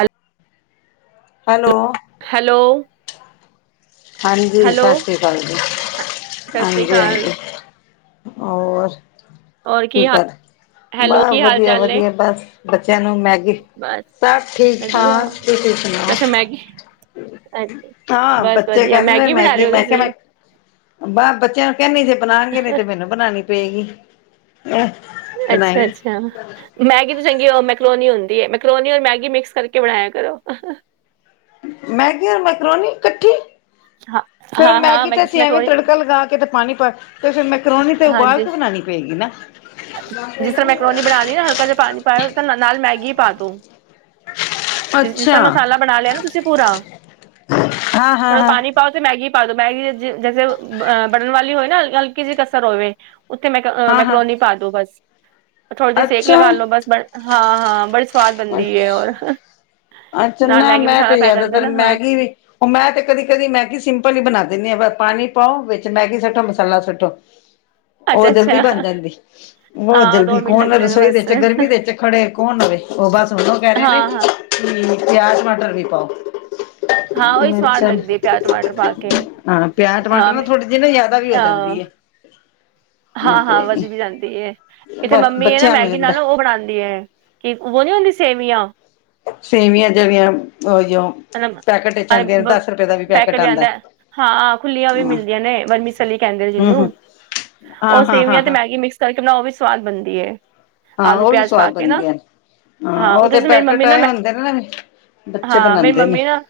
ਹੈਲ hello. Hello- ਹਾਂਜੀ hello Sat Sri ਅਕਾਲ ਜੀ, ਸਤਿ ਸ੍ਰੀ ਹਾਂਜੀ ਅਕਾਲ ਹਾਂਜੀ ਹੋਰ ਔਰ ਕੀ ਹਾਲ ਕਰਦੇ, ਹੈਲੋ ਮੈਂ ਕੀ ਹਾਲ ਵਧੀਆ ਚਾਲ ਨੇ ਵਧੀਆ ਬਸ ਬੱਚਿਆਂ ਨੂੰ ਮੈਗੀ, ਬਸ ਸਭ ਠੀਕ ਵਧੀਆ ਠਾਕ ਤੁਸੀ ਸੁਣਾਓ ਮੈਗੀ ਅੱਛਾ, ਹਾਂ ਬਸ ਵਧੀਆ ਬੱਚੇ ਕਹਿੰਦੇ ਨੇ ਮੈਗੀ ਬਣਾ ਰਹੇ ਮੈਂਗੀ ਹੋ ਮੈਂ ਕਿਹਾ ਮੈਂ, ਤੁਸੀਂ ਬ ਬੱਚਿਆਂ ਨੂੰ ਕਹਿੰਦੀ ਜੇ ਬਣਾਉਣਗੇ ਨ ਤੇ ਮੇ ਮੈਨੂੰ ਬਣਾਉਣੀ ਪਏਗੀ, ਅੱਛਾ ਬਣਾਏਗੀ ਅੱਛਾ ਮੈਗੀ ਤੋਂ ਚੰਗੀ ੳਹ ਮੈਕਰੋਨੀ ਹੁੰਦੀ ਹੈ, ਮੈਕਰੋਨੀ ਔਰ ਮੈਗੀ ਮਿਕਸ ਕਰਕੇ ਬਣਾਇਆ ਕਰੋ। ਮੈਂਗੀ ਔਰ ਮਕਰੋਣੀ ਇਕੱਠੀ! ਹਾਂ ਚਲੋਂ ਹਾਂ ਹਾਂ ਮੈਗੀ ਮੈਂ ਤੇ ਜਿਸ ਅਸੀ ਐਵੇਂ ਮੈਕਰੋਨੀ ਤੜਕਾ ਲਗਾ ਕੇ ਤੇ ਪਾਣੀ ਪਾ ਤੇ ਫਿਰ ਮੈਂ ਕਰੋਣੀ ਤੇ ਉਬਾਲ ਹਾਂਜੀ ਕੇ ਬਣਾਉਣੀ ਪਏਗੀ ਨਾ ਜਿਸ ਤਰ੍ਹਾਂ ਮੈਕਰੋਨੀ ਬਣਾ ਲਈ ਨਾ, ਹਲਕਾ ਜਿਹਾ ਪਾਣੀ ਪਾ ਨਾਲ ਮੈਗੀ ਪਾ ਦੋ ਜਿਸ ਅੱਛਾ ਤਰ੍ਹਾਂ ਮਸਾਲਾ ਬਣਾ ਲਿਆ ਨਾ ਤੁਸੀਂ ਪੂਰਾ ਹਾਂ ਹਾਂ ਥੋੜਾ ਹਾਂ ਪਾਣੀ ਪਾਓ ਤੇ ਮੈਗੀ ਪਾ ਦੋ ਮੈਗੀ ਜੈਸੇ ਬੈਟਰ ਵਾਲੀ ਹੋਏ ਨਾ ਹਲਕੀ ਜਿਹੀ ਕਸਰ ਹੋਵੇ ਉੱਥੇ ਮੈ ਹਾਂ ਹਾਂ ਮੈਕਰੋਨੀ ਪਾ ਦੋ ਬਸ ਥੋੜੀ ਜਹੇ ਸੇਕ ਅੱਛਾ ਲਗਾਲੋ ਬਸ ਹਾਂ ਹਾਂ ਬੜੀ ਸਵਾਦ ਬਣਦੀ ਹੈ ਔਰ ਅੱਛਾ ਅੱਛਾ ਨਾ ਮੈਂ ਤੇ ਜ਼ਿਆਦਾਤਰ ਮੈਗੀ ਵੀ ਉਹ ਮੈਂ ਤੇ ਕਦੀ ਕਦੀ ਮੈਗੀ ਸਿੰਪਲ ਹੀ ਬਣਾ ਦਿੰਦੀ ਹਾਂ ਪਾਣੀ ਪਾਓ ਵਿੱਚ ਮੈਗੀ ਸੁੱਟੋ ਮਸਾਲਾ ਸੁੱਟੋ [inaudible] ਉਹ ਜਲਦੀ ਬਣ ਜਾਂਦੀ ਬਹੁਤ ਹਾਂ ਜਲਦੀ ਮਿੰਟ ਕੌਣ ਲੱਗਦੇ ਨੇ ਰਸੋਈ ਦੇ ਬਸ ਚ ਗਰਮੀ ਦੇ ਵਿੱਚ ਖੜੇ ਕੌਣ ਰਵੇ ਉਹ ਬਸ ਹੋ ਕਹਿ ਰਹੇ ਹਾਂ ਨੇ ਹਾਂ ਹੂ ਪਿਆਜ਼ ਟਮਾਟਰ ਵੀ ਪਾਓ ਹਾਂ ਉਹੀ ਸਵਾਦ ਚੱਲ ਲੱਗਦੀ ਹੈ ਪਿਆਜ਼ ਟਮਾਟਰ ਪਾ ਕੇ ਹਾਂ ਪਿਆਜ ਹਾਂ ਟਮਾਟਰ ਨਾ ਮੈਂ ਥੋੜੇ ਜਿਹੀ ਨਾ ਜ਼ਿਆਦਾ ਵੀ ਹੋ ਅ, ਜਾਂਦੀ ਹੈ। ਹਾਂ ਹਾਂ ਤੇ ਵੱਜ ਵੀ ਜਾਂਦੀ ਇੱਥੇ ਬਸ ਮੰਮੀ ਹੈ ਨਾ ਬੱਚਿਆਂ ਨੂੰ ਮੈਗੀ ਜਾਂਦਾ ਨਾਲ ਉਹ ਬਣਾਉਂਦੀ ਹੈ। ਕਿ ਉਹ ਨੀ ਹੁੰਦੀ ਸੇਵੀਆਂ ਸੇਵੀਆਂ ਜਿਹੜੀਆਂ ਹੋ ਹੀ ਪੈਕਟ ਆਉਂਦਾ ਰਹਿੰਦਾ ਹਾਂ ਖੁੱਲੀਆਂ ਵੀ ਹਾਂ ਮਿਲਦੀਆਂ ਨੇ ਛੱਲੀ ਕਹਿੰਦੇ ਨੇ ਹਮ ਜਿਹਨੂੰ ਹਮ ਹਾਂ ਉਹ ਹਾਂ ਹਾਂ ਸੇਵੀਆਂ ਤੇ ਹਾਂ ਮੈਗੀ ਮਿਕਸ ਕਰਕੇ ਬਣਾ ਉਹ ਵੀ ਸਵਾਦ ਬਣਦੀ ਹੈ। ਹਾਂ ਉਹ ਵੀ ਸਵਾਦ ਬਣਦੀ ਆ ਹਾਂ ਉਹ ਉਹਦੇ ਤੇ ਚ ਮੇਰੀ ਮੰਮੀ ਪੈਕੇਟ ਨਾ ਆਏ ਮੈਂ ਹੁੰਦੇ ਨੇ ਬੱਚੇ ਹਾਂ ਮੇਰੀ ਬਣਾਉਂਦੇ ਨੇ ਮੰਮੀ ਨਾ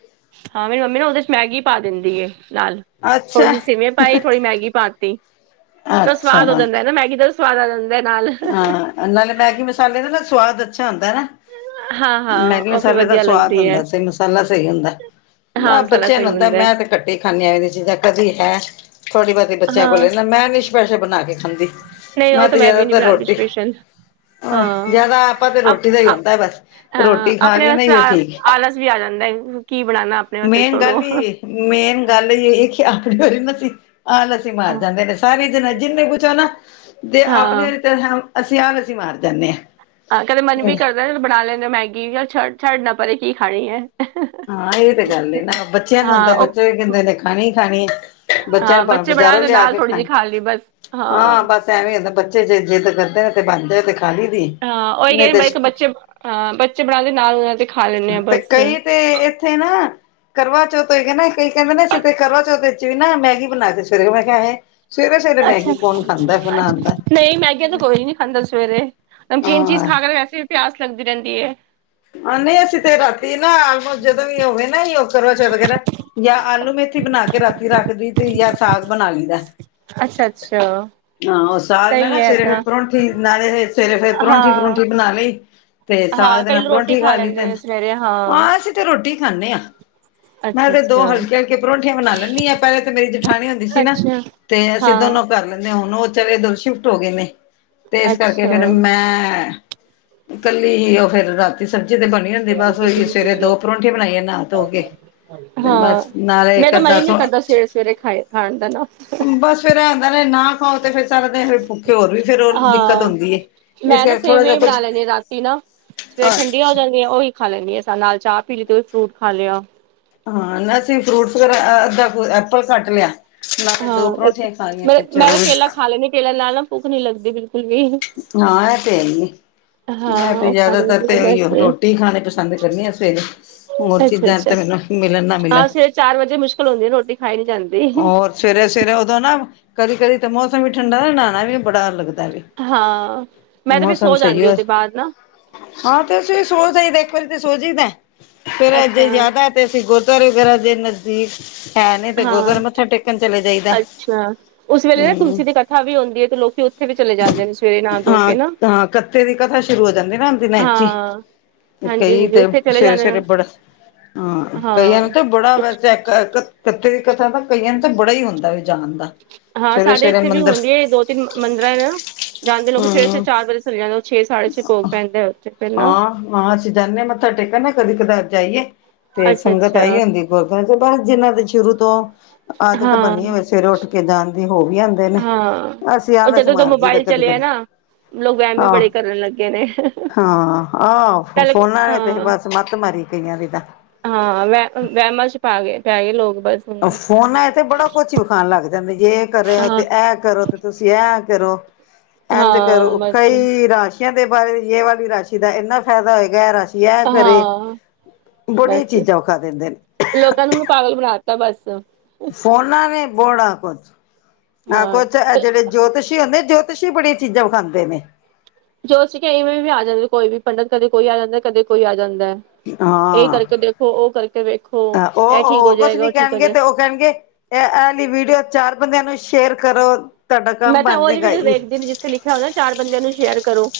ਹਾਂ ਮੇਰੀ ਮੰਮੀ ਨਾ ਉਹਦੇ ਚ ਮੈਗੀ ਪਾ ਦਿੰਦੀ ਹੈ ਨਾਲ ਥੋੜੀ ਅੱਛਾ ਜਿਹੀ ਸੇਵੀਆਂ ਪਾਈ ਥੋੜੀ ਮੈਗੀ ਪਾ ਤੀ ਤਾਂ ਅੱਛਾ ਸਵਾਦ ਹੋ ਹਾਂ ਜਾਂਦਾ ਨਾ ਮੈਗੀ ਦਾ ਸਵਾਦ ਆ ਜਾਂ ਇਹਦੇ ਨਾਲ ਹਾਂ ਨਾਲੇ ਮੈਗੀ ਮਸਾਲੇ ਦਾ ਨਾ ਸਵਾਦ ਅੱਛਾ ਆਦਾ ਨਾ। ਹਾਂ ਹਾਂ ਮੈਗੀ ਉਹ ਫਿਰ ਮਸਾਲੇ ਦਾ ਵਧੀਆ ਸਵਾਦ ਲੱਗਦੀ ਹੈ ਬੰਦਾ ਸਈ ਮਸਾਲਾ ਸਈ ਹੁੰਦਾ। ਹਾਂ ਮੈਂ ਮਸਾਲਾ ਬੱਚਿਆਂ ਨੂੰ ਸਹੀ ਹੁੰਦਾ ਮੈਂ ਤੇ ਕੱਟੇ ਹੀ ਖਾਂਨੀ ਆ ਏਦੀ ਚੀਜ਼ਾਂ ਕਦੀ ਹੈ। ਥੋੜੀ ਬੋਤੀ ਬੱਚਿਆਂ ਹਾਂ ਕੋਲ ਨਾ ਮੈਂ ਨੀ ਸਪੈਸ਼ਲ ਬਣਾ ਕੇ ਖਾਂਦੀ। ਨਹੀਂ ਓ ਤਾਂ ਤੇ ਮੈਂ ਵੀ ਨੀ ਜ਼ਿਆਦਾਤਰ ਬਣਾਦੀ ਰੋਟੀ ਸਪੇਸ਼ਲ। ਹਾਂ ਜ਼ਿਆਦਾ ਆਪਾਂ ਤੇ ਰੋਟੀ ਦਾ ਹੀ ਹੁੰਦਾ ਬਸ ਹਾਂ ਰੋਟੀ ਖਾ ਆਪਣੇ ਲਈ ਵਾਸਤੇ ਨਹੀਂ ਉਹ ਠੀਕ ਤਾਂ ਆਲਸ ਵੀ ਆ ਜਾਂਦਾ ਕੀ ਬਣਾਨਾ ਆਪਣੇ ਵਾਸਤੇ ਮੇਨ ਗੱਲ ਛੋੜੋ। ਹੀ ਮੇਨ ਗੱਲ ਏਹ ਕੀ ਆਪਣੇ ਵਾਰੀ ਨਾ ਅਸੀ ਆਲਸ ਈ ਮਾਰ ਹਾਂ। ਜਾਂਦੇ ਨੇ। ਸਾਰੇ ਜਨ ਜਿਨੇ ਪੁੱਛੋ ਨਾ ਤੇ ਆਪਣੀ ਵਾਰੀ ਹਾਂ ਤੇ ਅਸੀਂ ਆਲਸ ਈ ਮਾਰ ਜਾਨੇ ਆ। ਹਾਂ ਕਦੇ ਮਨ ਵੀ ਕਰਦਾ ਬਣਾ ਲੈਨੇ ਓ ਮੈਗੀ ਛੱਡ ਨਾ ਪਰੇ ਕੀ ਖਾਣੀ ਹੈ। ਹਾਂ ਏ ਤੇ ਗੱਲ ਏ ਨਾ ਬੱਚਿਆਂ ਨੂੰ ਹਾਂ ਹੁੰਦਾ ਉਹ ਬੱਚੇ ਵੀ ਕਹਿੰਦੇ ਨੇ ਖਾਣੀ-ਖਾਣੀ ਹਾਂ ਬੱਚੇ ਬਣਾਣ ਤੇ ਨਾਲ ਥੋੜੀ ਜੀ ਖਾਲੀ ਬਸ ਹਾਂ। ਐਵੇਂ ਹੁੰਦਾ ਬੱਚੇ ਜੇ ਜਿੱਦ ਕਰਦੇ ਨੇ ਤਾਂ ਬਣਦੇ ਤਾਂ ਖਾਲੀ ਦੀ। ਹਾਂ ਓਈ ਨਹੀਂ ਇਹ ਮੈਂ ਕਿਹਾ ਤੇ ਬੱਚੇ ਆ ਬੱਚੇ ਬਣਾਦੇ ਨਾਲ ਤੇ ਖਾ ਲੈਂਨੇ ਆ ਤੇ ਬਸ। ਕਈ ਤੇ ਏਥੇ ਨਾ ਕਰਵਾ ਚੌਥ ਹੋਏਗਾ ਨਾ ਕਈ ਕੈਂਦੇ ਨੇ ਅਸੀ ਤੇ ਕਰਵਾਚੌਥ ਵਿੱਚ ਵੀ ਨਾ ਮੈਗੀ ਬਣਾ ਕੇ ਸਵੇਰੇ ਮੈਂ ਕਿਆ ਹੈ। ਸਵੇਰੇ ਸਵੇਰੇ ਅੱਛਾ ਮੈਗੀ ਕੌਣ ਖਾਂਦਾ ਅੱਛਾ ਬਣਾਉਂਦਾ ਨਹੀਂ ਮੈਗੀ ਤਾਂ ਕੋਈ ਵੀ ਨੀ ਖਾਂਦਾ ਸਵੇਰੇ। ਨਮਕੀਨ ਚੀਜ਼ ਖਾ ਕੇ ਹਾਂ ਵੈਸੇ ਵੀ ਪਿਆਸ ਲੱਗਦੀ ਰੈਂਦੀ ਏ। ਆਨੇ ਅਸੀਂ ਤੇ ਕਰਦੀ ਨਾ ਜਦੋਂ ਵੀ ਹੋਵੇ ਨਾ ਦਰਵਾਜ਼ਾ ਵਗੈਰਾ ਯਾਂ ਆਲੂ ਮੇਥੀ ਬਣਾ ਕੇ ਰਾਤੀ ਰੱਖਦੀ ਤੇ ਜਾਂ ਸਾਗ ਬਣਾ ਲਈ ਦਾ। ਅੱਛਾ-ਅੱਛਾ। ਹਾਂ ਓ ਸਾਗ ਨਾ-ਨਾ ਸਵੇਰੇ ਫਿਰ ਪਰੋਂਂਠੀ ਨਾਲੇ ਫਿਰ ਸਵੇਰੇ ਫਿਰ ਪਰੋਂਂਠੀ ਹਾਂ ਪੁਰੋਂਂਠੀ ਬਣਾ ਲਈ। ਤੇ ਹਾਂ ਸਾਗ ਦੇ ਨਾਲ ਕਈ ਰੋਟੀ ਪਰੋਂਠੀ ਖਾ ਲਈ ਲੈਂਦੇ ਤੇ ਨੇ ਸਵੇਰੇ ਹਾਂ ਅਸੀਂ ਤੇ ਰੋਟੀ ਖਾਂਨੇ ਆ। ਮੈਂ ਅੱਛਾ ਤੇ ਦੋ ਅੱਛਾ ਹਲਕੇ-ਹਲਕੇ ਪਰੌਂਠੀਆਂ ਬਨਾ ਲੈਂਨੀ ਆ, ਪੈਲੇ ਤਾਂ ਮੇਰੀ ਜਠਾਣੀ ਹੁੰਦੀ ਸੀ ਨਾ ਅੱਛਾ ਤੇ ਅਸੀਂ ਹਾਂ ਦੋਨੋਂ ਕਰ ਲੈਂਨੇ ਆ ਹੁਣ ਓ ਚਲੇ ਦ [unintelligible] ਸ਼ਿਫਟ ਹੋਗੇ ਨੇ, ਤੇ ਇਸ ਕਰਕੇ ਅੱਛਾ ਫੇਰ ਮੈਂ ਕੱਲੀ ਹੀ ਓ ਫੇਰ ਰਾ ਤੀ ਸਬਜ਼ੀ ਤੇ ਬਣੀ ਹੁੰਦੀ, ਬਸ ਓਈ ਸਵੇਰੇ ਦੋ ਪਰੋਂਂਠੀਆ ਬਣਾਈਏ ਨਾ ਧੋਕੇ ਤੇ ਹਾਂ ਬਸ ਨਾਲੇ ਮੈਂ ਇਕ ਤਾਂ ਮਨ ਹੀ ਅੱਧਾ ਨਹੀਂ ਕਰਦਾ ਸਵੇਰੇ ਸਵੇਰੇ ਖਾਏ ਖਾਣ ਦਾ ਨਾ [unintelligible] ਬਸ ਫੇਰ ਐ ਹੁੰਦਾ ਨਾ ਖਾਓ ਤੇ ਫਿਰ ਸਾਰਾ ਦਿਨ ਭੁੱਖ ਤੇ ਹੋਰ ਵੀ ਫੇਰ ਓ ਦਿੱਕਤ ਹਾਂ ਹੁੰਦੀ ਏ, ਇਸ ਕਰਕੇ ਥੋੜਾ ਜਾ ਕੁੱਛ ਈ ਨਾ, ਸਵੇਰੇ ਠੰਡੀਆਂ ਹੋ ਜਾਂਦੀਆਂ ਓਹੀ ਖਾ ਲੈਂਨੀ ਆ ਨਾਲ ਚਾਹ ਪੀ ਲਈ ਤੇ [unintelligible] ਫਰੂਟ ਖਾ ਲਿਆ। ਹਾਂ ਨਾ ਅਸੀਂ ਫਰੂਟਸ ਵਗੈਰਾ ਅੱਧਾ ਕ ਐਪਲ ਕੱਟ ਲਿਆ ਨਾਲੇ ਦੋ ਹਾਂ ਇਕ ਪਰੌਂਠੀਆਂ ਖਾ ਲਈਆਂ ਮੈਂ ਤੇ ਤਾਂ ਚਲੋ ਕੇਲਾ ਖਾ ਲੈਂਨੀ ਆ, ਕੇਲਾ ਨਾਲ ਨਾ ਭੁੱਖ ਨੀ ਲੱਗਦੀ ਬਿਲਕੁੱਲ ਹਾਂ ਤੇ ਹੈ ਈ ਏ। ਹਾਂ ਮੈਂ ਤੇ ਉਹ ਖਾ ਜਾਦਾਤਰ ਲੈਂਦੀ ਆ ਤੇ ਓ ਈ ਬਸ ਓ, ਰੋਟੀ ਖਾਣੀ ਪਸੰਦ ਕਰਨੀ ਆ ਸਵੇਰੇ ਹੋਰ ਅੱਛਾ ਚੀਜ਼ਾਂ ਅੱਛਾ ਤੇ ਮੈਨੂੰ ਮਿਲਣ ਨਾ ਮਿਲ ਹਾਂ ਸਵੇਰੇ ਚਾਰ ਵਜੇ ਮੁਸ਼ਕਿਲ ਹੁੰਦੀ ਏ ਰੋਟੀ ਖਾਈ ਨੀ ਜਾਂਦੀ। ਹੋਰ ਸਵੇਰੇ ਸਵੇਰੇ ਉਦੋਂ ਨਾ ਕਦੀ ਕਦੀ, ਤਾਂ ਮੌਸਮ ਵੀ ਠੰਡਾ ਨਾ ਨਹਾਣਾ ਵੀ ਬੜਾ ਲੱਗ ਹਾਂ, ਮੈਂ ਤੇ ਫੇ ਸੋ ਸਹੀ ਜਾਂਦੀ ਹੋ ਓਦੇ ਬਾਦ ਨਾ ਹਾਂ ਤੇ ਸੋ ਜਾਈਦੈ ਇੱਕ ਵਾਰੀ ਤੇ ਸੋ ਜੀਦੈ, ਫੇਰ ਅੱਛਾ ਜੇ ਜਾਦੈ ਤੇ ਅਸੀ ਗੁਰਦੁਵਾਰਾ ਵਗੈਰਾ ਦੇ ਨਜ਼ਦੀਕ ਹੈ ਨੇ ਤੇ ਗੁਰਦੁਆਰੇ ਹਾਂ ਮੱਥਾ ਟੇਕਣ ਚਲੇ ਜਾਈਦਾ ਅੱਛਾ, ਉਸ ਵੇਲੇ ਨਾ ਤੁਲਸੀ ਦੀ ਕਥਾ ਵੀ ਹੁੰਦੀ ਏ ਤੇ ਲੋਕੀ ਵੀ ਚਲੇ ਜਾਂਦੇ ਨੇ ਸਵੇਰੇ ਨਹਾ ਧੋ ਕੇ ਨਾ ਹਾਂ-ਹਾਂ ਕੱਤੇ ਦੀ ਕਥਾ ਸ਼ੁਰੂ ਹੋ ਜਾਂਦੀ ਐ ਨਾ ਦਿਨੈ ਚ ਈ। ਹਾਂ ਹਾਂਜੀ ਕਈ ਹਾਂਜੀ ਤੇ ਉੱਥੇ ਚਲੇ ਜਾਂਦੇ ਸਵੇਰੇ-ਸਵੇਰੇ ਨੇ ਬੜਾ, ਹਾਂ ਕਈਆਂ ਹਾਂ ਨੂੰ ਤੇ ਬੜਾ ਵੈਸੇ ਕ ਕਤ ਕਤੇ ਦੀ ਕਥਾ ਤਾਂ ਕਈਆਂ ਨੂੰ ਤਾਂ ਬੜਾ ਈ ਹੁੰਦਾ ਜਾਣ ਵੇ ਦਾ ਹਾਂ ਸਵੇਰੇ ਸਾਡੇ ਸਵੇਰੇ ਏਥੇ ਵੀ ਮੰਦਿਰ ਹੁੰਦੀ ਐ, ਦੋ ਤਿੰਨ ਮੰਦਿਰਾਂ [unintelligible] ਜਾਂਦੇ ਲੋਕ ਸਵੇ ਸ ਹਮ ਚਾਰ ਵਜੇ ਚੱਲ ਜਾਂਦੇ ਛੇ ਸਾਢੇ ਛੇ ਭੋਗ ਪੈਂਦਾ ਉੱਥੇ ਪੈਲਾਂ ਹਾਂ ਹਾਂ ਅਸੀਂ ਜਾਂਨੇ ਆ ਮੱਥਾ ਟੇਕਣ ਨਾ ਕਦੇ ਕਦਾਰ ਜਾਈਏ, ਤੇ ਅੱਛਾ ਸੰਗਤ ਆਈ ਅੱਛਾ ਹੁੰਦੀ ਗੁਰਦੁਆਰੇ ਚ ਬਸ ਜਿਨਾਂ ਦੇ ਸ਼ੁਰੂ ਤੋਂ, ਆਦਤ ਹਾਂ ਬਣੀ ਹੋਵੇ ਸਵੇਰੇ ਉੱਠ ਕੇ ਜਾਣ ਦੀ ਹੋ ਵੀ ਆਂ ਆਂਦੇ ਨੇ, ਹਾਂ ਅਸੀਂ ਉਹ ਆਲਸ਼ ਜਦੋਂ ਦਾ ਮਾਰ ਜਈਦਾ ਮੋਬਾਇਲ ਚਲਿਆ ਕਦੀ-ਕਦੀ ਨਾ ਲੋਕ ਵਹਿਮ ਵੀ ਆਹ ਬੜੇ ਕਰਨ ਲੱਗੇ ਨੇ ਹਾਂ ਆ, ਪਹਿਲੇ ਫੋਨਾਂ ਨੇ ਤੇ ਹਾਂ ਬਸ ਮੱਤ ਮਾਰੀ ਕਈਆਂ ਦੀ ਤਾਂ ਹਾਂ ਵ ਵਹਿਮਾਂ ਚ ਪਾ ਗਏ ਪੈ ਗਏ ਲੋਕ ਬਸ ਹੁਣ ਫੋਨਾ ਵਿਚ ਤਾਂ ਬੜਾ ਕੁਛ ਵਿਖਾਣ ਲੱਗ ਜਾਂਦਾ ਜੇ ਇਹ ਕਰੇ, ਹਾਂ ਤੇ ਇਹ ਕਰੋ ਤੇ ਤੁਸੀਂ ਐਂ ਕਰੋ, ਇੰਝ ਹਾਂ ਕਰੋ, ਬਸ ਕਾਈ ਰਾਸ਼ੀ ਆਂ ਦੇ ਬਾਰੇ ਜੇ ਵਾਲੀ ਰਾਸ਼ੀ ਦਾ ਇੰਨਾ ਫਾਇਦਾ ਹੋਏਗਾ, ਐ ਰਾਸ਼ੀ ਦਾ ਆ ਕਰੇ, ਹਾਂ ਬੜੀ ਬਸ ਚੀਜ਼ਾਂ ਵਿਖਾ ਦਿੰਦੇ ਨੇ ਲੋਕਾਂ ਨੂੰ ਮ ਪਾਗਲ ਬਣਾਤਾ ਬੱਸ, ਫੋਨਾਂ ਨੇ ਬੜਾ ਆ ਕੁਛ, ਆਹ ਹਾਂ ਕੁਛ ਜਿਹੜੇ ਜੋਤਿਸ਼ ਦੇ ਜੋਤਸ਼ੀ ਬੜੀਆਂ ਚੀਜ਼ਾਂ ਵਿਖਾਉਦੇ ਨੇ ਜੋਤਸ਼ੀ ਕੋਈ ਇਵੇਂ ਵੀ ਆ ਜਾਂਦੇ, ਕੋਈ ਵੀ ਪੰਡਿਤ ਕਦੇ ਕੋਈ ਆ ਜਾਂਦਾ, ਕਦੇ ਕੋਈ ਆ ਜਾਂਦਾ। ਇਹ ਹਾਂ ਕਰਕੇ ਦੇਖੋ, ਉਹ ਕਰਕੇ ਦੇੇਖੋ ਉਹ ਹੋਰ ਕੁਛ ਨੀ ਕਹਿਣਗੇ ਤੇ ਉਹ ਕਹਿਣਗੇ ਇਹ ਇਹਲੀ ਵੀਡੀਓ ਚਾਰ ਬੰਦਿਆਂ ਨੂੰ ਸ਼ੇਅਰ ਕਰੋ ਤੁਹਾਡਾ ਮੈਂ ਕੰਮ ਤਾਂ ਉਹ ਬਣ ਵਾਲੀ ਜਾਏਗਾ ਵੀਡੀਓ ਜੀ ਵੇਖਦੀ ਨੀ, ਜਿੱਥੇ ਲਿਖਿਆ ਹੁੰਦਾ ਨਾ ਚਾਰ ਬੰਦਿਆਂ ਨੂੰ ਸ਼ੇਅਰ ਕਰੋ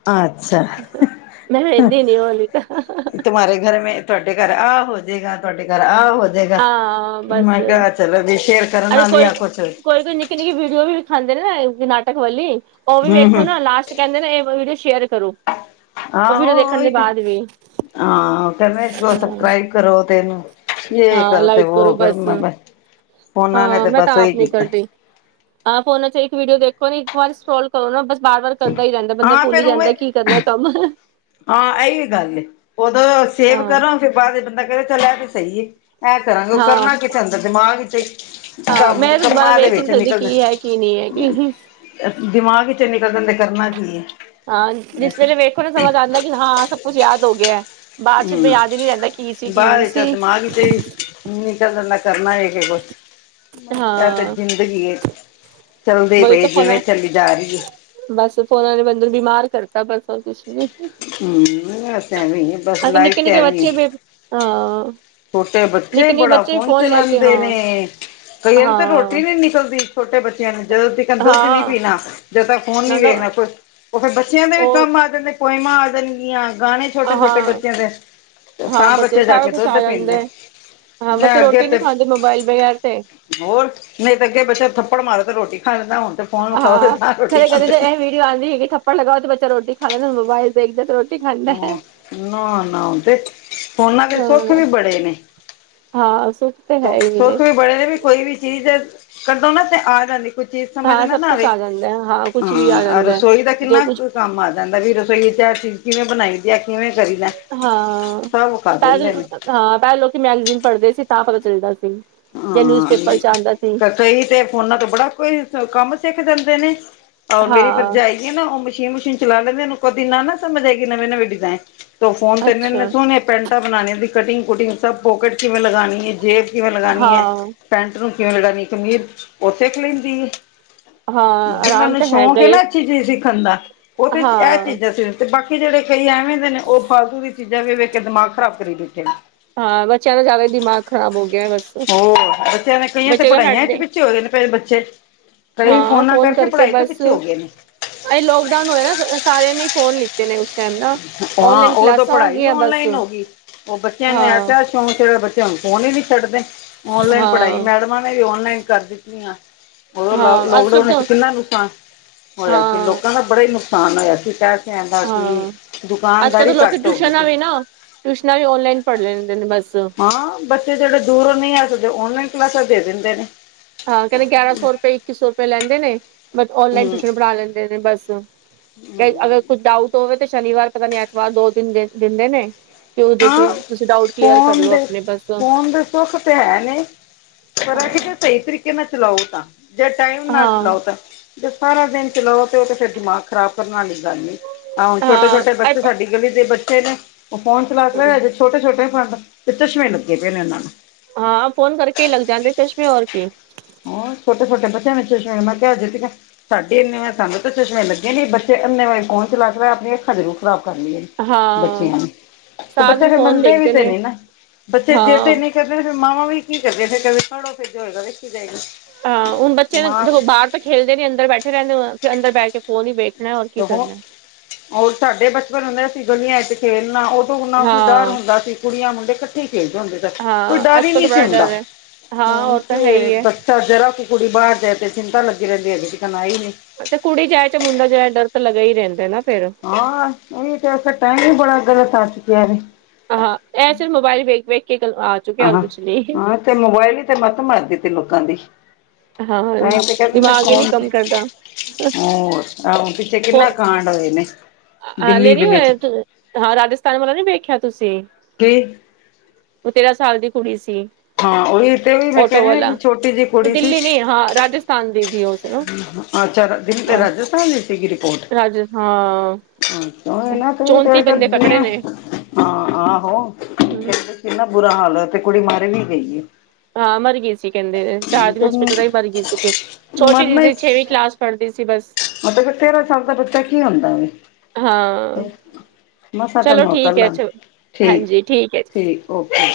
ਅੱਛਾ ਮੈਂ ਵਹਿੰਦੀ ਨੀ ੳਹ ਲੀ ਤਾਂ ਤੁਮਾਰੇ ਘਰ ਮੈਂ ਤੁਹਾਡੇ ਘਰ ਆ ਹੋਜੇਂਗਾ, ਤੁਹਾਡੇ ਘਰ ਆ ਹੋਜਾ ਹਾਂ ਮੈਂ ਬਸ ਕਿਹਾ ਚਲੋ ਜੀ, ਸ਼ੇਅਰ ਕਰਨ ਅਰੇ ਨਾਲ ਵੀ ਕੋਈ ਆ ਕੁਛ ਕੋਈ ਕੋਈ ਨਿੱਕੀ ਵੀਡੀਓ ਵੀ ਵਿਖਾਂਦੇ ਨਾ ਨਾਟਕ ਵਾਲੀ, ਉਹ ਵੀ ਹੂੰ ਵੇਖੋ ਹੂੰ ਨਾ ਲਾਸਟ ਚ ਕਹਿੰਦੇ ਨੇ ਇਹ ਵੀਡੀਓ ਸ਼ੇਅਰ ਕਰੋ। ਉਹ ਆਹੋ ਵੀਡੀਓ ਦੇਖਣ ਉਹੀ ਦੇ ਤੇ, ਬਾਅਦ ਵੀ ਹਾਂ ਕਹਿੰਦੇ ਨੇ ਹਾਂ ਸਬਸਕਰਾਈਬ ਕਰੋ ਤੇ ਇਹਨੂੰ ਜੇ ਕਰੋ, ਤੇ ਉਹ ਕਰੋ, ਮੈਂ ਬਸ ਉਹਨਾਂ ਨੇ ਹਾਂ ਤੇ ਮੈਂ ਤਾਂ ਬਸ ਉਹੀ ਆਪ ਨੀ ਕੀਤਾ ਕਰਦੀ ਹਾਂ ਫੋਨਾ ਚ ਇੱਕ ਵੀਡੀਓ ਦੇਖੋ ਇੱਕ ਵਾਰ ਸਟੋਲ ਕਰੋ ਨਾ ਬਸ ਬਾਰ ਵਾਰ ਕਰਦਾ ਹੀ ਰਹਿੰਦਾ, ਬੰਦਾ ਹਾਂ ਭੁੱਲ ਹੀ ਫੇਰ ਉਵੇਂ ਜਾਂਦਾ ਕੀ ਕਰਨਾ ਕੰਮ ਹਾਂ ਇਹੀ ਗੱਲ ਹੈ, ਉਦੋਂ ਸੇਵ ਹਾਂ ਕਰੋ ਫਿਰ ਬਾਅਦ ਵਿਚ ਦੇ ਬੰਦਾ ਕਹਿੰਦਾ ਦਾ ਚੱਲ ਇਹ ਵੀ ਸਹੀ ਹੈ ਐਂ ਕਰਾਂਗੇ, ਉਹ ਹਾਂ ਕਰਨਾ ਕਿਥੇ ਹੁੰਦਾ ਅੰਦਰ ਦਿਮਾਗ ਵਿੱਚ ਹੀ ਹਾਂ ਕੰਮ ਮੈਂ ਦੁਬਾਰਾ ਕੰਮਾਂ ਦੇ ਵੇਖ ਹੀ ਨੀ ਵਿੱਚ ਸਕਦੀ ਨਿਕਲਦਾ ਕੀ ਹੈ ਕੀ ਨਹੀਂ ਹੈ ਕੀ, ਦਿਮਾਗ ਚ ਨਿਕਲ ਜਾਂਦਾ ਕਰਨਾ ਕੀ ਹੈ ਹਾਂ ਜਿਸ ਵੇਲੇ ਵੇਖੋ ਨਾ ਸਮਝ ਆਉਂਦਾ ਕਿ ਹਾਂ, ਸਭ ਕੁੱਛ ਯਾਦ ਹੋ ਗਿਆ। ਬਾਅਦ ਚ ਮੈਂ ਯਾਦ ਹੀ ਨੀ ਰਹਿੰਦਾ ਕੀ ਸੀ ਕੀ ਨਹੀਂ ਸੀ। ਹਾਂਜੀ [unintelligible] ਨਿਕਲ ਜਾਂਦਾ, ਕਰਨਾ ਹੀ ਕਿ ਕੁਛ [unintelligible] ਬਸ ਇਹ ਤੇ ਹਾਂ ਜ਼ਿੰਦਗੀ ਐ, ਚੱਲਦੇ ਹੀ ਵਹੀ ਪਏ ਤਾਂ ਜਿਵੇਂ ਫੋਨਾ ਚੱਲੀ ਜਾ ਰਹੀ ਹੈ। ਬਸ ਫੋਨਾਂ ਨੇ ਬੰਦਾ ਨੂੰ ਬਿਮਾਰ ਕਰਤਾ ਬਸ ਹੋਰ ਕੁਛ ਨੀ ਹੂੰਮ, ਬਸ ਐਵੇਂ ਹੀ ਆ ਅਜਕਲ ਨਿੱਕੇ ਨਿੱਕੇ ਬੱਚੇ ਵੀ ਅ ਛੋਟੇ ਬੱਚੇ ਬੜਾ ਫੋਨ ਕੇ ਚਲਾਉਂਦੇ ਨੇ! ਹਾਂ ਕਈਆਂ ਨੂੰ ਤਾਂ ਰੋਟੀ ਹਾਂ ਨੀ ਨਿਕਲਦੀ ਛੋਟੇ ਬੱਚਿਆਂ ਨੂੰ, ਜਦੋਂ ਤੱਕ ਦੁੱਧ ਨੀ ਹਾਂ ਪੀਣਾ ਜਦੋਂ ਤੱਕ ਫੋਨ ਨਾ ਨੀ ਨਾ ਵੇਖਣਾ, ਉ ਫਿਰ ਬੱਚਿਆਂ ਦੇ ਵੀ ਉਹ ਕੰਮ ਆ ਜਾਂਦੇ ਪੋਇਮਾਂ ਆ ਜਾਂਣਗੀਆਂ ਗਾਣੇ ਛੋਟੇ ਛੋਟੇ ਹਾਂ ਬੱਚਿਆਂ ਤੇ, ਤਾ ਬੱਚੇ ਜਾ ਕੇ ਦੁੱਧ ਜਾਂਦੇ ਪੀਂਦੇ ਹਾਂ ਬੱਚੇ ਅੱਗੇ ਰੋਟੀ ਨੀ ਤੇ ਖਾਂਦੇ ਮੋਬਾਇਲ ਬਗੈਰ ਤੇ ਹੋਰ, ਨਹੀਂ ਤਾਂ ਅੱਗੇ ਬੱਚਾ ਥੱਪੜ ਮਾਰੋ ਤੇ ਰੋਟੀ ਖਾ ਲੈਂਦਾ ਹੁਣ ਤੇ ਫੋਨ ਵਿਖਾਓ ਤੇ ਤਾਂ ਰੋਟੀ ਖਾਂਦੇ ਨੇ ਆਂਦੀ ਹੈਗੀ ਥੱਪੜ ਲਗਾਓ ਤੇ ਬੱਚਾ ਰੋਟੀ ਖਾ ਲੈਂਦਾ, ਮੋਬਾਇਲ ਦੇਖਦੇ ਤੇ ਰੋਟੀ ਖਾਂਦਾ ਹੈ ਹ ਨਾ ਨਾ, ਤੇ ਫੋਨਾ ਦੇ ਸੁੱਖ ਹਾਂ ਵੀ ਬੜੇ ਨੇ ਹਾਂ ਸੁੱਖ ਤੇ ਹੈ ਹੀ। ਨੇ ਸੁੱਖ ਵੀ ਬੜੇ ਨੇ ਵੀ, ਕੋਈ ਵੀ ਚੀਜ਼ ਕਢੋ ਨਾ ਆ ਜਾਂਦੀ ਚੀਜ਼ ਸਮਝ ਹਾਂ ਨਾ ਸਭ ਨਾ ਕੁਛ ਆਵੇ ਆ ਜਾਂਦਾ ਹੈ ਹਾਂ ਕੁਛ ਵੀ ਆ ਹਾਂ, ਜਾਂਦਾ ਰਸੋਈ ਦਾ ਹੈ ਜੋ ਕਿੰਨਾ ਕੁਛ ਕੰਮ ਆ ਜਾਂਦਾ ਵੀ ਰਸੋਈ ਵਿਚ ਇਹ ਚੀਜ਼ ਕਿਵੇਂ ਬਣਾਈ ਦੀ, ਆ ਕਿਵੇਂ ਕਰੀ ਦਾ ਹਾਂ, ਸਭ ਵਿਖਾ ਪਹਿ ਦਿੰਦੇ ਨੇ। ਹਾਂ ਪਹਿਲ ਲੋਕੀ ਮੈਗਜ਼ੀਨ ਪੜ੍ਹਦੇ ਸੀ ਤਾਂ ਪਤਾ ਚੱਲਦਾ ਸੀ ਜਾਂ ਨਿਊਜ਼ਪੇਪਰ ਚ ਆਉਂਦਾ ਸੀ। ਹਾਂ ਕਈ ਤੇ ਫੋਨਾ ਤੋਂ ਬੜਾ ਕੁਈ ਕੰਮ ਸਿੱਖ ਦਿੰਦੇ ਨੇ, ਔਰ ਮੇਰੀ ਹਾਂ ਭਰਜਾਈ ਨਾ ਉਹ ਮਸ਼ੀਨ ਮਸ਼ੀਨ ਚਲਾ ਲੈਂਦੇ, ਉਹਨੂੰ ਕਦੀ ਨਾ ਸਮਝ ਆਏਗੀ ਨਵੇਂ ਨਵੇਂ ਡਿਜ਼ਾਇਨ ਤ ਫੋਨ ਤੇ ਇਨੇ ਇ ਅੱਛਾ ਸਹਣੀਆਂ ਪੈਂਟਾਂ ਬਣਾਉਣੀਆਂ, ਉਹਦੀ ਕਟਿੰਗ ਕੁਟਿੰ ਸ ਪੋਕਟ ਕਿਵੇਂ ਲਗਾਉਣੀ ਹੈ ਜੇਬ ਕਿਵੇਂ ਲਗਾਉਣੀ ਹੈ ਹਾਂ। ਪੈਂਟ ਨੂੰ ਕਿਵੇਂ ਲਗਾਣੀ ਸੀਨ, ਉਹ ਸਿਖ ਲੈਂਦੀ ਹੈ। ਹਾਂ ਜਿਨਾਂ ਆਰਾਮ ਨੂੰ ਤਾਂ ਸ਼ੌਂਕ ਹੈਗਾ ਹੈ ਹੀ ਨਾ ਅੱਛੀ ਚੀਜ਼ ਸਿੱਖਣ ਦਾ, ਉਹ ਤੇ ਇਹ ਹਾਂ ਚੀਜ਼ਾਂ ਸਿਖਣ ਤੇ ਬਾਕੀ ਜਿਹੜੇ ਕਈ ਐਵੇਂ ਦੇ ਨੇ, ਉਹ ਫਾਲਤੂ ਦੀਆਂ ਚੀਜ਼ਾਂ ਵੀ ਵੇਖ ਕੇ ਦਿਮਾਗ ਖ਼ਰਾਬ ਕਰੀ ਦਿੱਤੇੇ ਨੇ। ਹਾਂ ਬੱਚਿਆਂ ਦਾ ਜ਼ਿਆਦਾ ਦਿਮਾਗ ਖਰਾਬ ਹੋ ਗਿਆ ਵ ਹੋਰ ਬੱਚਿਆਂ ਨੇ ਕਈਆਂ ਤੇ ਪੜ੍ਹਾਈਆਂ ਚ' ਹਟਦੇ ਪਿੱਛੇ ਹੋ ਰਹੇ ਨੇ ਫੇਰ ਬੱਚੇ, ਕਈ ਹਾਂ ਫੋਨਾਂ ਕਰਕੇ ਪੜ੍ਹਾਈ ਤੋਂ ਪਿੱਛੇ ਹੋ ਗਏ ਨੇ ਅ ਲੋਕਡਾਊਨ ਹੋਇਆ ਨਾ ਸਾਰਿਆਂ ਨੇ ਫੋਨ ਲਿਤੇ ਹਾਂ ਉਹ ਤੇ ਹੋ ਪੜ੍ਹਾਈ ਵੀ ਗਈਆਂ ਬਸ ਔਨਲਾਈਨ ਹੋ ਗਈ, ਉਹ ਬੱਚਿਆਂ ਨੂੰ ਹਾਂ ਐਸਾ ਸ਼ੋਂਕ ਚੜਿਆ ਬ ਬੱਚੇ ਹੁਣ ਫੋਨ ਹੀ ਨੀ ਛੱਡਦੇ, ਓਨਲਾਈਨ ਪੜ੍ਹਾਈ ਹਾਂ ਮੈਡਮਾਂ ਨੇ ਵੀ ਔਨਲਾਈਨ ਕਰ ਦਿੱਤੀਆਂ। ਉਦੋਂ ਲਾ ਹਾਂ ਅਜ ਲੋਕਡਾਊਨ ਸਭ ਵਿੱਚ ਤੋਂ ਕਿੰਨਾ ਨੁਕਸਾਨ ਹੋਇਆ ਸੀ ਹਾਂ ਲੋਕਾਂ ਦਾ ਬੜਾ ਹੀ ਨੁਕਸਾਨ ਹੋਇਆ ਸੀ ਸ਼ਹਿਦ ਕਹਿੰਦਾ ਸੀ। ਅੱਜ-ਕੱਲ੍ਹ ਤਾਂ ਲੋਕ ਘੱਟ ਹੋ ਗਈ ਟਿਊਸ਼ਨਾਂ ਸੀ। ਵੀ ਨਾਂ ਟਿਊਸ਼ਨਾਂ ਵੀ ਔਨਲਾਈਨ ਪੜ੍ਹ ਲੈਂਦੇ ਨੇਂ ਬਸ ਹਾਂ ਬੱਚੇ ਜਿਹੜੇ ਦੂਰੋਂ ਨਈਂ ਆ ਸਕਦੇ, ਔਨਲਾਈਨ ਕਲਾਸਾਂ ਦੇ ਦਿੰਦੇ ਨੇ। ਹਾਂ ਕਹਿੰਦੇ ਗਿਆਰਾਂ ਸੌ ਰੁਪਏ, ਇੱਕੀ ਸੌ ਰੁਪਏ ਲੈਂਦੇ ਨੇ ਬਸ ਔਨਲਾਈਨ ਹੂੰ ਟਿਸ਼ਨ ਪੜ੍ਹਾ ਲੈਂਦੇ ਨੇ ਬਸ ਅਗਰ ਕੁਛ ਡਾਊਟ ਹੋਵੇ ਤੇ ਸ਼ਨੀਵਾਰ ਪਤਾ ਨੀਂ ਐਤਵਾਰ ਦੋ ਦਿਨ ਦਿੰਦੇ ਨੇ। ਕਿ ਉਹਦੇ ਚ ਹਾਂ ਤੁਸੀਂ ਡਾਊਟ ਕਲੀਅਰ ਕਰ ਫੋਨ ਲੋ ਦੇ ਆਪਣੇ ਬਸ ਹਾਂ ਫੋਨ ਦੇ ਸੁੱਖ ਤੇ ਹੈ ਨੇ ਪਰ ਇਹ ਕਿ ਤੇ ਸਹੀ ਤਰੀਕੇ ਨਾ ਚਲਾਓ ਤਾਂ ਜੇ ਟਾਈਮ ਨਾ ਹਾਂ ਚਲਾਓ ਤਾਂ ਜੇ ਸਾਰਾ ਦਿਨ ਚਲਾਓ ਤੇ ਉਹ ਤੇ ਫੇਰ ਦਿਮਾਗ ਖ਼ਰਾਬ ਕਰਨ ਵਾਲੀ ਗੱਲ ਐ ਆ ਹੁਣ ਹਾਂ ਛੋਟੇ-ਛੋਟੇ ਬੱਚੇ ਸਾਡੀ ਗਲੀ ਦੇ ਬੱਚੇ ਨੇ ਉਹ ਫੋਨ ਚਲਾਂਦੇ [unintelligible] ਛੋਟੇ-ਛੋਟੇ ਫੰਡ ਤੇ ਚਸ਼ਮੇ ਲੱਗੇ ਪਏ ਨੇ ਉਹਨਾਂ ਨੂੰ। ਹਾਂ ਫੋਨ ਕਰਕੇ ਲੱਗ ਜਾਂਦੇ ਚਸ਼ਮੇ ਹੋਰ ਕਿ ਹੋਰ ਛੋਟੇ-ਛੋਟੇ ਬੱਚਿਆਂ ਨੂੰ ਚਸ਼ਮੇ ਲੱਗੇ [unintelligible] ਸਾਡੇ ਇੰਨੀਂ ਏ ਸਾਨੂੰ ਤਾਂ ਚਸ਼ਮੇ ਲੱਗੇ ਨੀ, ਬੱਚੇ ਅੰਨੇ ਵਾ ਫੋਨ ਚਲਾ-ਚਲਾ ਆਪਣੀ ਅੱਖਾਂ ਜ਼ਰੂਰ ਖਰਾਬ ਕਰ ਲਈਏ। ਹਾਂ ਬੱਚਿਆਂ ਨੂੰ ਤੇ ਸਾਰਾ ਬੱਚਾ ਦਿਨ ਫਿਰ ਫੋਨ ਮੰਨਦੇ ਵੀ ਦੇਖਦੇ ਤੇ ਨੇ ਨੀ ਨਾ ਬੱਚੇ ਜਿਦ ਹਾਂ ਇਨੀਂ ਫਿਰ ਮਾਵਾ ਵੀ ਕੀ ਕਰਦੇ ਫਿਰ ਕਦੇ ਛੋੜੋ ਫਿਰ ਜੋ ਹੋਏਗਾ ਵੇਖੀ ਜਾਏਗੀ। ਹਾਂ ਹੁਣ ਬੱਚੇ ਮਾਂ ਜਦੋਂ ਬਾਹਰ ਤਾਂ ਖੇਲਦੇ ਨੀ ਅੰਦਰ ਬੈਠੇ ਰਹਿੰਦੇ ਫਿਰ ਅੰਦਰ ਬੈਠ ਕੇ ਫੋਨ ਹੀ ਵੇਖ ਓਹੋ, ਹੋਰ ਸਾਡੇ ਬਚਪਨ ਹੁੰਦੇ ਸੀ ਅਸੀ ਗਲੀਆਂ ਇੱਚ ਖੇਲਣਾ ਉਦੋਂ ਨਾਂ ਕੋਈ ਡਰ ਹਾਂ ਹੁੰਦਾ ਸੀ ਕੁੜੀਆਂ ਮੁੰਡੇ ਕੱਠੇ ਈ ਖੇਲਦੇ ਹੁੰਦੇ ਸਨ। ਕੋਈ ਹਾਂ ਡਰ ਅੱਜ ਈ ਕਲ ਤਾਂ ਨਈਂ ਸੀ ਬੜਾ ਹੁੰਦਾ ਡਰ ਹੈ ਹਾਂ ਹੁਣ ਉਹ ਤਾਂ ਤੇ ਹੈ ਹੀ ਹੈ ਬ ਘਰ ਜਰਾ ਕੁ ਕੁੜੀ ਬਾਹਰ ਜਾਏ ਤੇ ਚਿੰਤਾ ਲੱਗੀ ਰਹਿੰਦੀ ਹੈਗੀ ਅਜੇ ਤੀਕਨ ਆਈ ਨੀਂ। ਤੇ ਕੁੜੀ ਜਾਏ ਚ ਮੁੰਡਾ ਜਾਏ ਡਰ ਤਾਂ ਲੱਗਾ ਹੀ ਰਹਿੰਦਾ ਨਾ ਫੇਰ ਹਾਂ ਏਹੀ ਤੇ [unintelligible] ਟਾਈਮ ਹੀ ਬੜਾ ਗਲਤ ਆ ਚੁੱਕਿਆ [unintelligible] ਆਹਾਂ ਇਹ ਮੋਬਾਇਲ ਵੇਖ-ਵੇਖ ਕੇ ਆ ਚੁੱਕਿਆ ਹੋਰ ਹਾਂ ਕੁਛ ਨੀਂ। ਹਾਂ ਤੇ ਮੋਬਾਇਲ ਹੀ ਤੇ ਮੱਤ ਮਾਰ ਦਿੱਤੀ ਲੋਕਾਂ ਦੀ। ਹਾਂ ਤਾਂ ਹੀ ਤੇ ਕਿਹਣੀ ਮੈਂ ਦਿਮਾਗ ਹੀ ਨਹੀਂ ਸੋਣ ਕੰਮ ਕਰਦਾ [unintelligible] ਹੋਰ ਆਹੋ, ਪਿੱਛੇ ਕਿੰਨਾ ਕਾਂਡ ਹੋਏ ਨੇ ਹਲੇ ਦਿੱਲੀ ਨੀ ਦੇ ਵਿੱਚ। ਹੋਇਆ ਤੂੰ? ਹਾਂ ਰਾਜਸਥਾਨ ਵਾਲਾ ਨੀਂ ਵੇਖਿਆ ਤੁਸੀਂ। ਕੀ? ਉਹ ਤੇਰਾਂ ਸਾਲ ਦੀ ਕੁੜੀ ਸੀ। ਹਾਂ ਉਹੀ ਤੇ ਵੀ ਮੈਂ ਆਟੋ ਕਹਿ ਵਾਲਾ ਵੀ ਛੋਟੀ ਜੀ ਦਿੱਲੀ ਨੀਂ ਹਾਂ ਰਾਜਸਥਾਨ ਦੀ ਸੀ ਉਸ ਨੂੰ ਅੱਛਾ ਰਾਜਸਥਾਨ ਦਿ ਸੀਗਿ ਰੀਪੋਟ ਰੱਜ, ਹਾਂ। ਉਹੀ ਨਾ ਤੂੰ ਪੇੜ ਚੌਂਤੀ ਬੰਦੇ ਕੱਟਦੇ ਪਕੜੇ ਆ ਨੇ ਹਾਂ ਹਾਂ ਆਹੋ। ਹਮ ਕਿੰਨਾ ਬੁਰਾ ਹਾਲ ਹੋਇਆ ਤੇ ਕੁੜੀ ਮਰ ਵੀ ਗਈ ਐ। ਹਾਂ ਮਰ ਗਈ ਸੀ ਕਹਿੰਦੇ ਚਾਰ ਦਿਨ ਤੇ ਹੋਸਪਿਟਲ ਰਹੀ ਮਰ ਗਈ ਸੀ ਫਿਰ ਛੋਟੀ ਜਿਹੀ ਮਰਨਾ ਸੀ ਹੀ ਛੇਵੀਂ ਕਲਾਸ ਪੜ੍ਹਦੀ ਸੀ ਬਸ ਮਤਲਬ ਕਿ ਤੇਰ੍ਹਾਂ ਸਾਲ ਦਾ ਬੱਚਾ ਕੀ ਹੁੰਦਾ ਵੇ। ਹਾਂ ਮਸਾ ਚਲੋ ਤੈਨੂੰ ਠੀਕ ਅਕਲ ਹੈ ਆ ਅੱਛਾ ਠੀਕ ਹਾਂਜੀ ਠੀਕ ਹੈ ਜੀ ਠੀਕ ਓਕੇ।